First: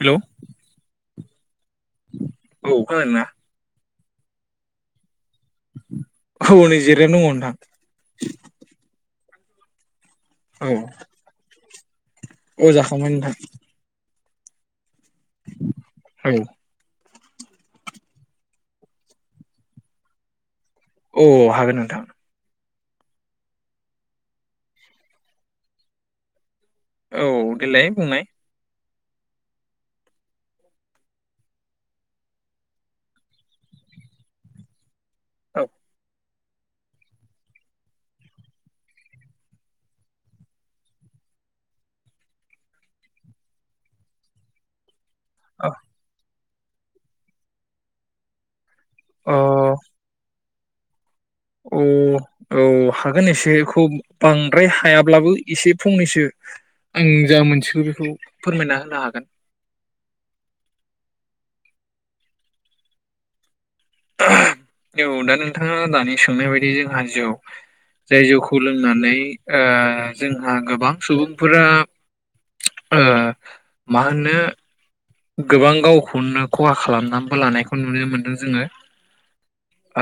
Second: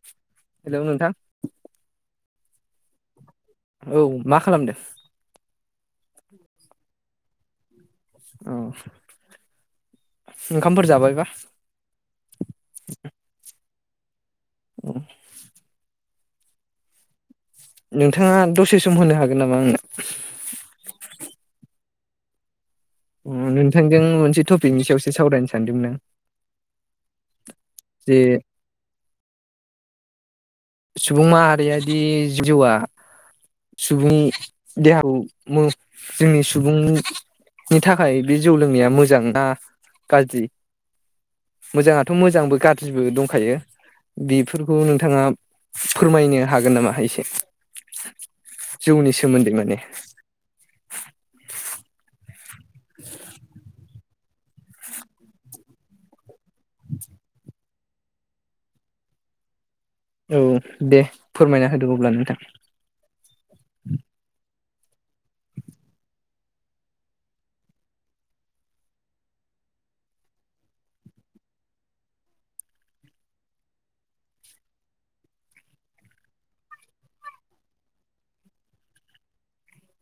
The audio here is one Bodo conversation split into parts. हेल'। हेल' नोंथां। औ खोनादोंना? औ मा खालामदों? औ नै जिरायना दं नोंथां। औ। औ ओंखामफोर जाबायबा औ जाखांबाय नोंथां। औ। औ। नोंथाङा दसे सम होनो हागोन नामा आंनो? औ हागोन नोंथां। नोंथांजों मोनसे टपिकनि सायावसो सावरायनो सानदोंमोन आं। औ देलाय जे बुंनाय। सुबुं माहारियादि जिउआ सुबुं देहा खौ मो औ जोंनि सुबुं नि थाखाय बे जौ लोंनाया मोजांना गाज्रि मोजांङाथ' मोजांबो गाज्रिबो दंखायो बेफोरखौ नोंथांङा अ फोरमायनो हागोन नामा एसे? जौनि अ सोमोन्दै माने अ। औ हागोन एसेखौ बांद्राय हायाब्लाबो एसे फंनैसो आं जा मोनथिगौ बेखौ फोरमायना होनो हागोन। औ दे फोरमायना होदो अब्ला नोंथां। औ दा नोंथाङा दानि सोंनाय बायदि जोंहा जौ जाय जौखौ लोंनानै ओ जोंहा गोबां सुबुंफोरा ओ मा होनो गोबां गावखौनो खहा खालामनानैबो लानायखौ नुनो मोनदों जोङो।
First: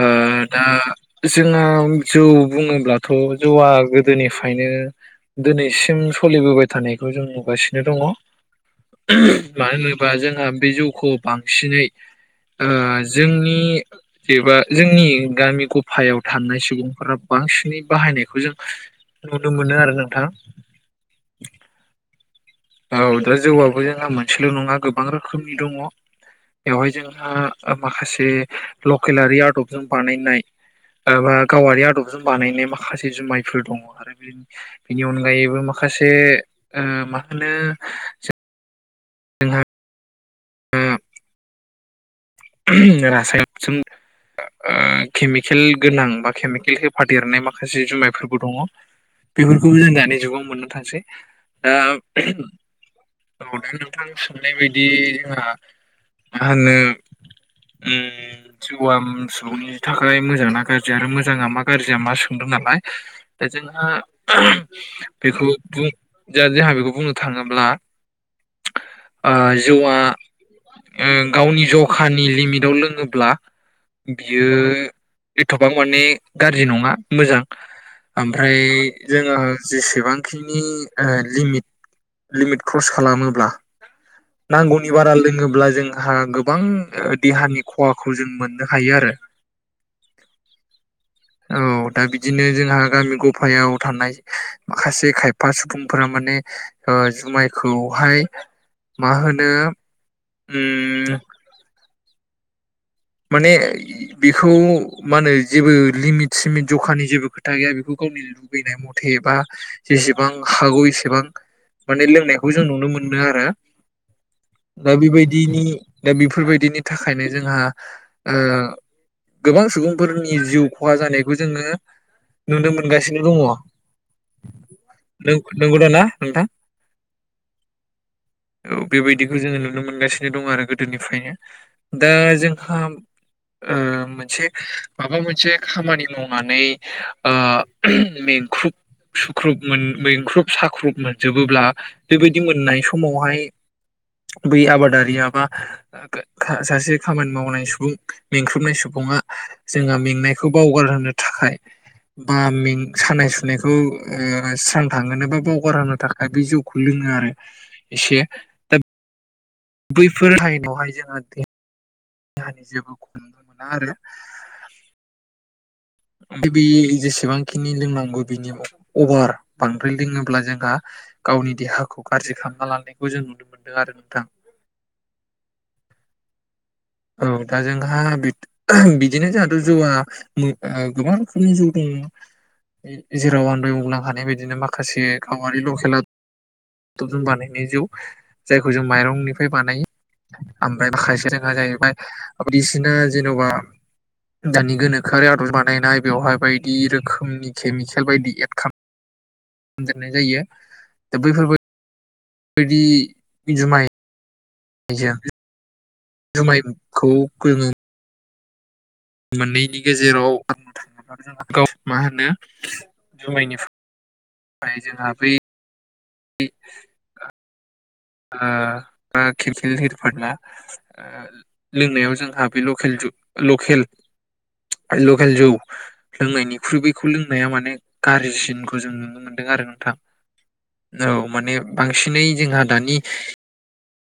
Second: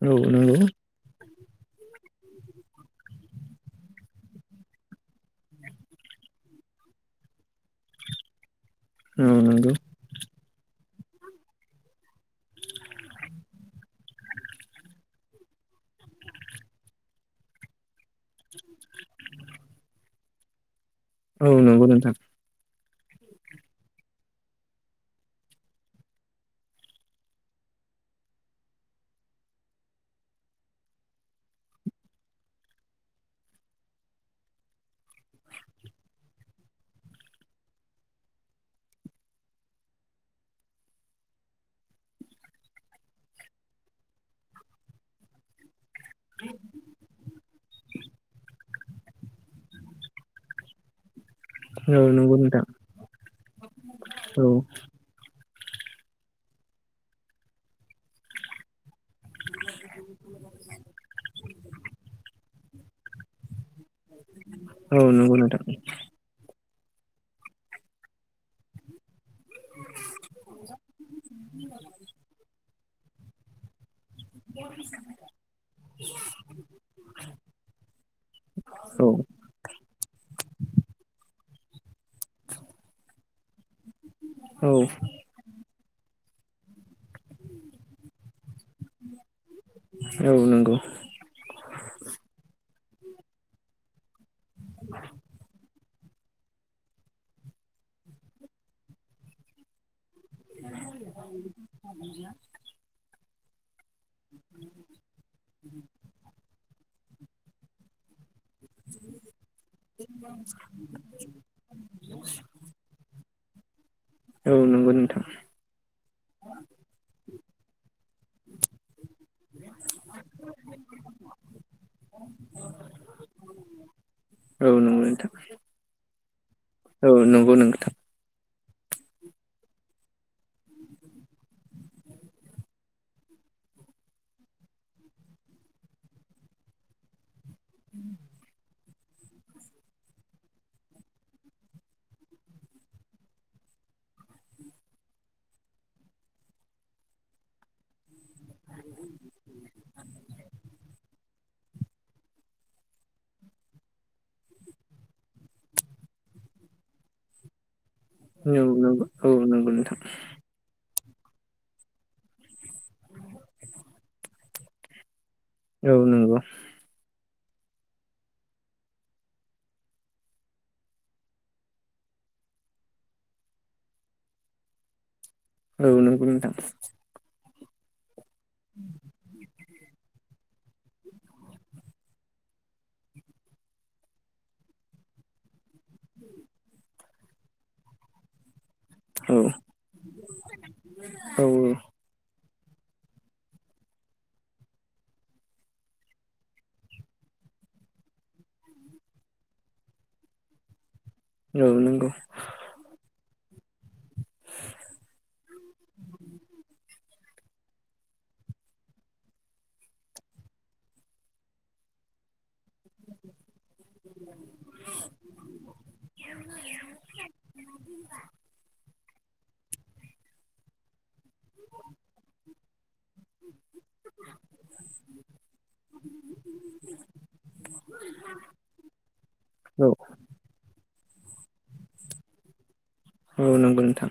ओ औ नंगौ दा जोंहा जौ बुङोब्लाथ' जौआ गोदोनिफ्रायनो दिनैसिम सोलिबोबाय थानायखौ जों नुगासिनो दङ। औ नंगौ म जोंहा बे जौखौ बांसिनै आ जोंनि एबा जोंनि गामि गफायाव थानाय सुबुंफोरा बांसिनै बाहायनायखौ जों नुनो मोनो आरो नोंथां। औ नोंगौ नोंथां। औ दा जौआबो जोंहा मोनसेल' नङा गोबां रोखोमनि दङ बेवहाय जोंहा माखासे लकेलारि आदबजों बानायनायबा गावारि आदबजों बानायनाय माखासे जुमायफोर दङ आरो। बेनि अनगायैबो माखासे नो जोंहा अम रासायन केमकेल गोनां बा केमिकेल होफा देरनाय माखासे जुमायफोरबो दंङ। बेफोरखौबो जों दानि जुगाव मोननो थांसै दा औ नंगौ नोंथां औ दा नोंथां औ सोंनाय बायदि जोंहा। आंङो अम वार्म सनि थाखाय मोजां ना गाज्रि आरो मोजाङा मा गाज्रिया मा सोंदों नालाय। [inaudible] औ नंगौ बेखौ नोंथां बुंङो जोंहा बेखौ बुंनो थांङोब्ला जौआ गावनि ज जखानानि लिमिटआव लों अब्ला बियो एथ'बां माने गाज्रि नङा मोजां ओमफ्राय औ जोङो जेसेबांखिनि लिमिट लिमिट क्रस खालामोब्ला। औ नांगौनि बारा लोङोब्ला जों। हा गोबां देहानि खहाखौ जों मोनो। आरो औ नंगौ औ दा बिदिनो जोंहा। गामि गफायाव थानाय माखासे खायफा सुबुं फोर माने जुमायखौहाय, मा होनो? उम [inaudible] जया [inaudible] माने बेखौ मा होनो? जेबो लिमिट सिमिट जखानि जेबो खोथा गैया बेखौ गावनि लुबैनाय मथे एबा जेसेबां हागौ एसेबां माने लोंनायखौ जों नुनो मोनो आरो औ दा नंगौ नोंथां बेबायदिनि दा बेफोरबायदिनि थाखायनो जोंहा‌। गोबां सुबुंफोरनि जिउ खहा जानायखौ जोंङो नुनो मोनगासिनो दंङ। औ नंगौ नोंथां नोंगौ दा ना नोंथां औ नंगौ नोंथां। औ बेबायदिखौ जोङो नुनो मोनगासिनो दङ आरो गोदोनिफ्रायनो। दा जों खा ओ मोनसे माबा मोनसे खामानि मावनानै ओ ओहोम मेंख्रुब सुख्रुब मोन मेंख्रुब साख्रुब मोनजोबोब्ला बेबायदि मोननाय समावहाय बै आबादारिआ बा ओ-खा-ओ-सासे खामान मावनाय सुबुं मेंख्रुबनाय सुबुङा जोंहा मेंनायखौ बावगार होनो थाखाय बा में-सानाय सुनायखौ ओ स्रां थांहोनो बा बावगारहोनो थाखाय बे जौखौ लोङो आरो एसे दा नों-नोंगो। बैफोर हाइनावहाय जोङो [unintelligible] देहानि जेबो खम मोना आरो। औ नंगौ बि बि जेसेबां ख खिनि लोंनांगौ बिनि अभार बांद्राय लोङोब्ला जोंहा गावनि देहाखौ गारजि खालामना लानायखौ जों नुनो मोनदों आरो नोंथां। औ नोंगौ नोंथां। औ दा जोंहा बिद ओहो बिदिनो जान जौआ मो ओ गोबां रोखोमनि जौ दं जेराव आं दहाय बुंलांखांनाय बायदिनो माखासे गावारि ल' सोल'। [unintelligible] बानायनाय जौ। जायखौ जों औ माइरंनिफ्राय बानायो आमफ्राय माखासे औ रोङा जाहैबाय बायदिसिना जेन'बा दानि गोनोखोआरि आदर बानायनाय बेवहाय बायदि रोखोमनि केमिकेल बायदि एद खाम देननाय जायो दा बैफोर बाय औ नंगौ। बिदि जुमाइ [unintelligible] जुमाइखौ गोङो। मोननैनि गेजेराव बुंंनो थाङोब्ला जोंहा गाव मा होनो जुमायनिफ [inaudible] ओमफ्राय जोंहा बै बि ओ ओ बा खिरखिलि हेरि फानला। ओ लोंनायाव जोंहा बे लकेल ज लकेल लकेल जौ लोंनायनिख्रुइ बैखौ लोंनाया माने गारजिसिनखौ जों नुनो मोनदों आरो औ नोंथां। औ माने बांसिनै जोंहा दानि औ नंगौ नोंथां।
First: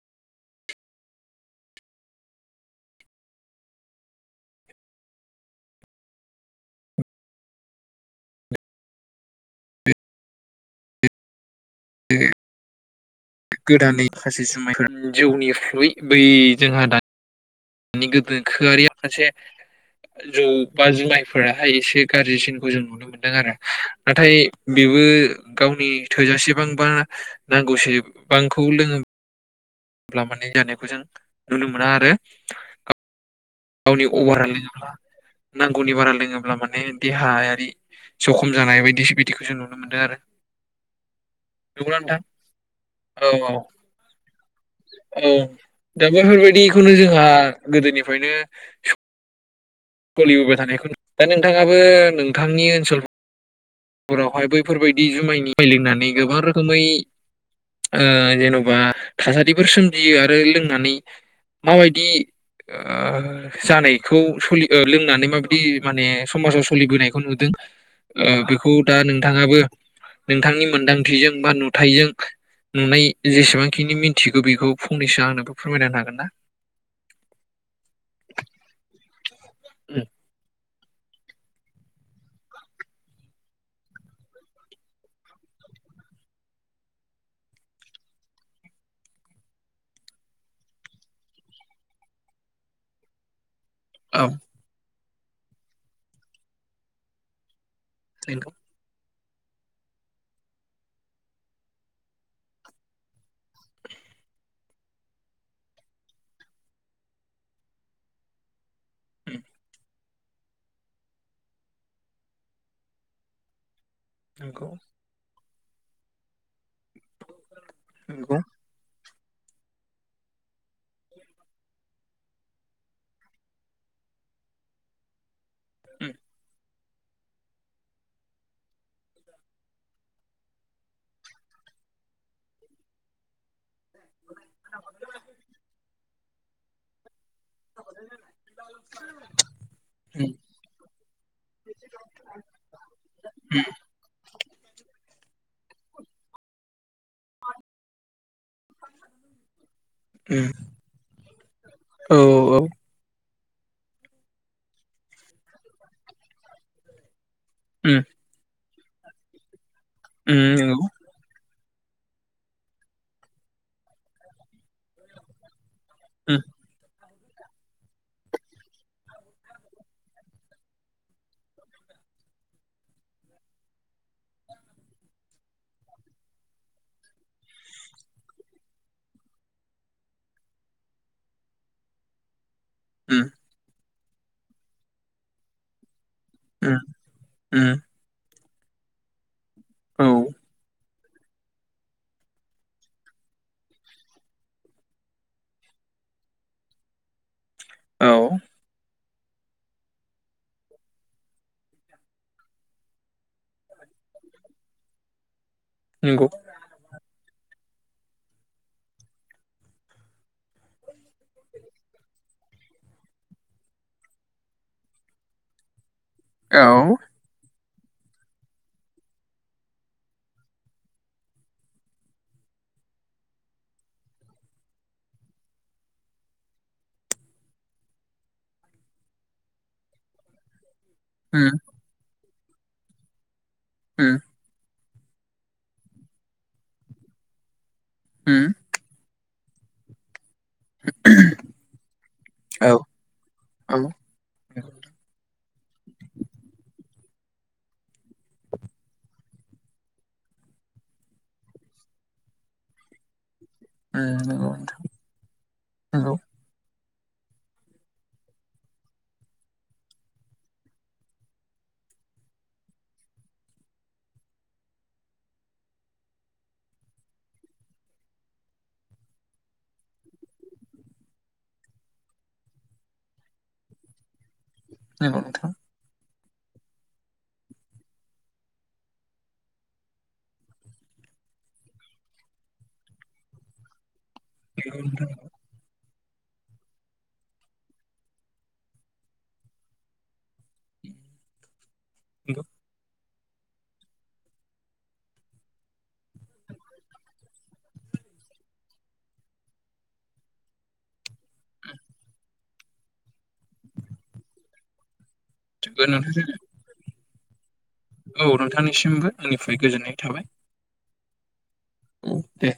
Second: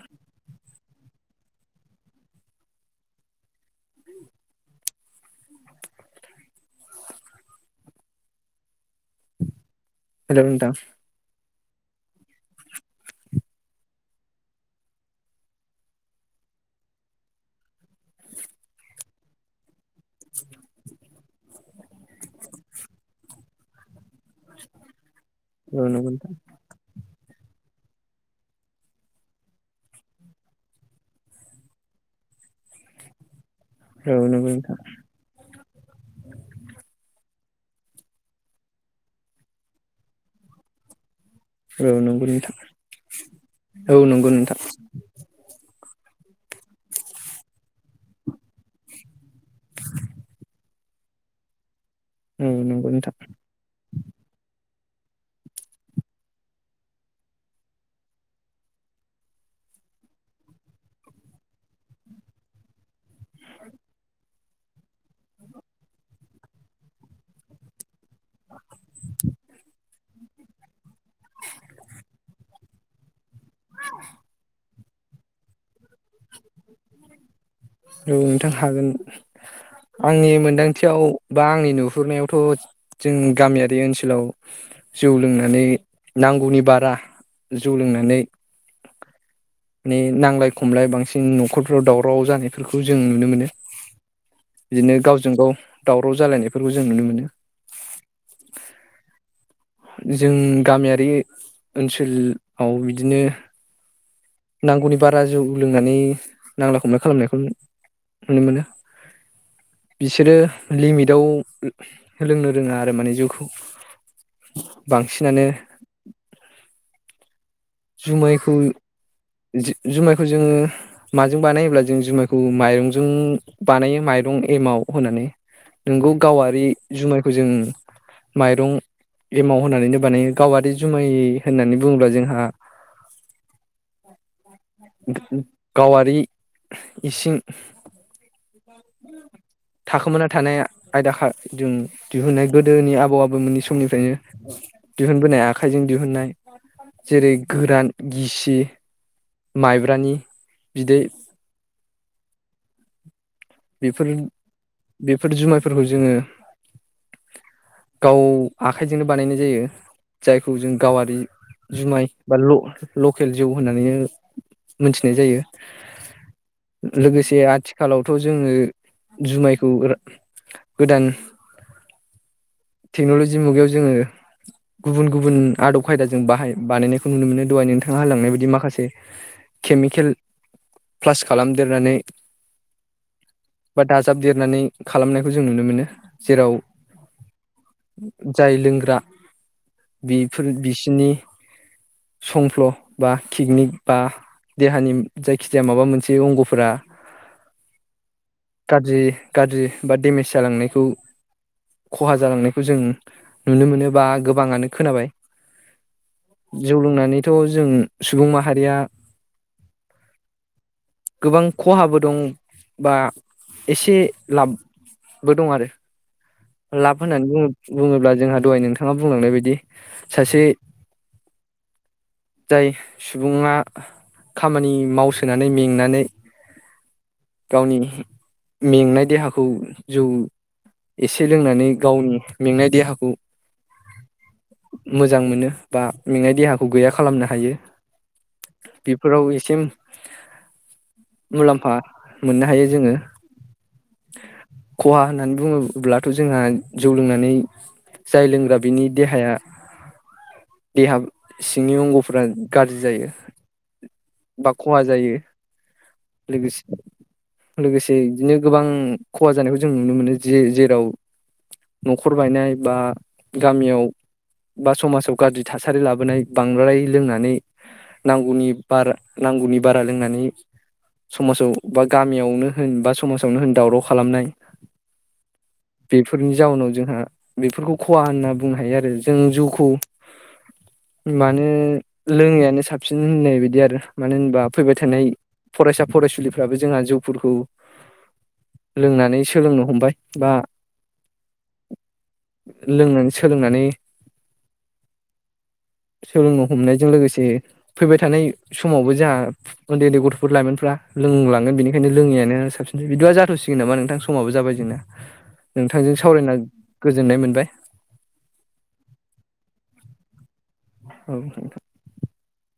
हेलौ नोंथां। दो गोदानै माखासे जुमाइफोर जिउनिख्रुय बै जोंहा दान नि गोनोखोआरिया मोनसे जौ बा जुमाइ फोराहाय एसे गाज्रिसिनखौ जों नुनो मोनदों आरो नाथाय बेबो औ गावनि नंगौ नोंथां थोजासेबांबा नांगौसेबांखौ लोङोब्ला माने जानायखौ जों नुनो मोना आरो गावनि औ अभारा नंगौ नोंथां लोङोब्ला नांगौनि बारा लोङोब्ला माने देहाया बि जखम जानाय बायदिस बिदिखौ जों नुनो मोनदो आरो औ नंगौ नोंथां औ नंगौ नोंथां। औ दा बेफोरबायदिखौनो जोंहा गोदोनिफ्रायनो [unintelligible] सोलिबोबाय थानायखौ दा नोंथाङा बो औ नोंथांनि नंगौ ओनसोल नोंथां हरावहाय बैफोरबायदि जुमायनि जुमाय लोंनानै गोबां रोखोमै ओ जेन'बा थासारिफोर सोमजियो आरो लोंनानै माबायदि ओ जानायखौ सलि लोंनानै माबायदि माने समाजाव सोलिबोनायखौ नुदों ओ बे मोनदांथिजों बा नुथाइजों नुनाय जेसेबांखिनि मिनथिगौ बेखौ फंनैसो आंनोबो फो औ नोंथां हागोन आंनि मोनदां थियाव बा आंनि नुहुरनायावथ' जों गामियारि ओनसोलाव जौ लोंनानै नांगौनि बारा जौ लोंनानै माने नांलाय खमलाय बांसिन न'खरफ्राव दावराव जानायफोरखौ जों नुनो मोनो। औ बिनो गाव जों गाव दावराव जालायनायफोरखौ जों नुनो मोनो। नंगौ जों गामियारि ओनसोलाव बिदिनो नांगौनि बारा जौ लोंनानै नांलाय खमलाय खालामनायखौ नुनो मोनो। बिसोरो लिमिटाव लोंनो रोङा आरो माने जौखौ नंगौ बांसिनानो नंगौ जुमायखौ जु-जुमायखौ जों माजों बानायोब्ला जों जुमाइखौ माइरंजों बानायो माइरं एमाव होनानै नोंगौ गावारि जुमायखौ जों माइरं एमाव होनानैनो बानायो गावारि जुमाय होननानै बुङोब्ला जोंहा गावारि इसिं [unintelligible] थाखोमाना थानाय आयदाखा जों दिहुननाय गोदोनि आबौ आबौमोननि समनिफ्रायनो दिहुनबोनाय आ आखाइजों दिहुनन्नाय जेरै गोरान गिसि माइब्रानि बिदै ओम औ औ बेफोर बेफोर जुमायफोरखौ जोङो गाव आखाइजोंनो बानायनाय जायो। जायखौ जों गावारि जुमाय बा ल-लकेल जौ होननानै मोनथिनाय जायो। उम। लोगोसे आथिखालावथ' जोङो जुमायखौ गोदान टेक्न'लजि मुगायाव जोङो गुबुन गुबुन आदब खायदाजों बाहाय बानायनायखौ नुनो मोनो दहाय नोंथाङा होलांनाय बायदि माखासे केमिकेल प्लास खालामदेरनानै उम। बा दाजाब देरनानै खालामनायखौ जों नुनो मोनो। जेराव जाय लोंग्रा औ नंगौ औ बेफोर बिसिनि संफ्ल' बा किडनिख बा देहानि जायखिजाया माबा मोनसे अंग'फोरा औ गाज्रि गाज्रि बा देमेज जालांनायखौ खहा जालांनायखौ जों नुनो मोनो बा गोबाङानो खोनाबाय। जौ लोंनानैथ' जों सुबुं मा हारिया गोबां खहाबो दं बा एसे लाबबो दं आरो। लाफ होननानै बुं ङोब्ला जोंहा दहाय नोंथाङा बुंलांनाय बायदि सासे जाय सुबुङा खामानि मावसोनानै मेंनानै गावनि मेंनाय देहाखौ जौ एसे नंगौ लोंनानै गावनि मेंनाय देहाखौ उम। मोजां मोनो बा मेंनाय देहाखौ गैया खालामनो हायो। औ बेफोराव ए से मुलाम्फा मोननो हायो औ जोङो। उम खहा होननानै बुङो ब्लाथ' जोंहा जौ लोंनानै जाय लोंग्रा बिनि देहाया देहा सिंनि अंगफ्रा गाज्रि जायो। नंगौ बा नोंथां खहा जायो नंगौ लोगोसे लोगोसे बिदिनो गोबां खहा जानायखौ जों नुनो मोनो जे जे न'खर बायनाय बा गामियाव बा समाजाव गाज्रि थासारि लाबोनाय बांद्राय लोंनानै नांगौनि बारा नांगौनि बारा लोंनानै समाजाव बा गामियावनो होन बा समाजावनो होन दावराव खालामनाय। नोंगौ नोंथां। बेफोरनि जाउनाव जोंहा बेफोरखौ खहा होनना बुंनो हायो आरो जों जौखौ माने लोङैयानो साबसिन होननाय बायदि आरो। मानो होनबा फैबाय नंगौ थानाय नोंथां फरायसा फरायसुलिफ्राबो जोंहा जौफोरखौ लोंनानै सोलोंनो हमबाय। बा। लोंनानै सोलोंनानै सोलोंनो हमनायजों लोगोसे फैबाय थानाय समावबो जोंहा उन्दै उन्दै गथ'फोर लाइमोनफ्रा लोंलांगोन बेनिखायनो लोङैयानो साबसिन बिदि जाथ'सिगोन नामा नोंथां समावबो जाबाय जोंना। नंगौ नोंथांजों सावरायना। नोंथां गोजोननाय मोनबाय औ नोंथांनिसिमबो आंनिफ्राय गोजोननाय थाबाय औ स अ दे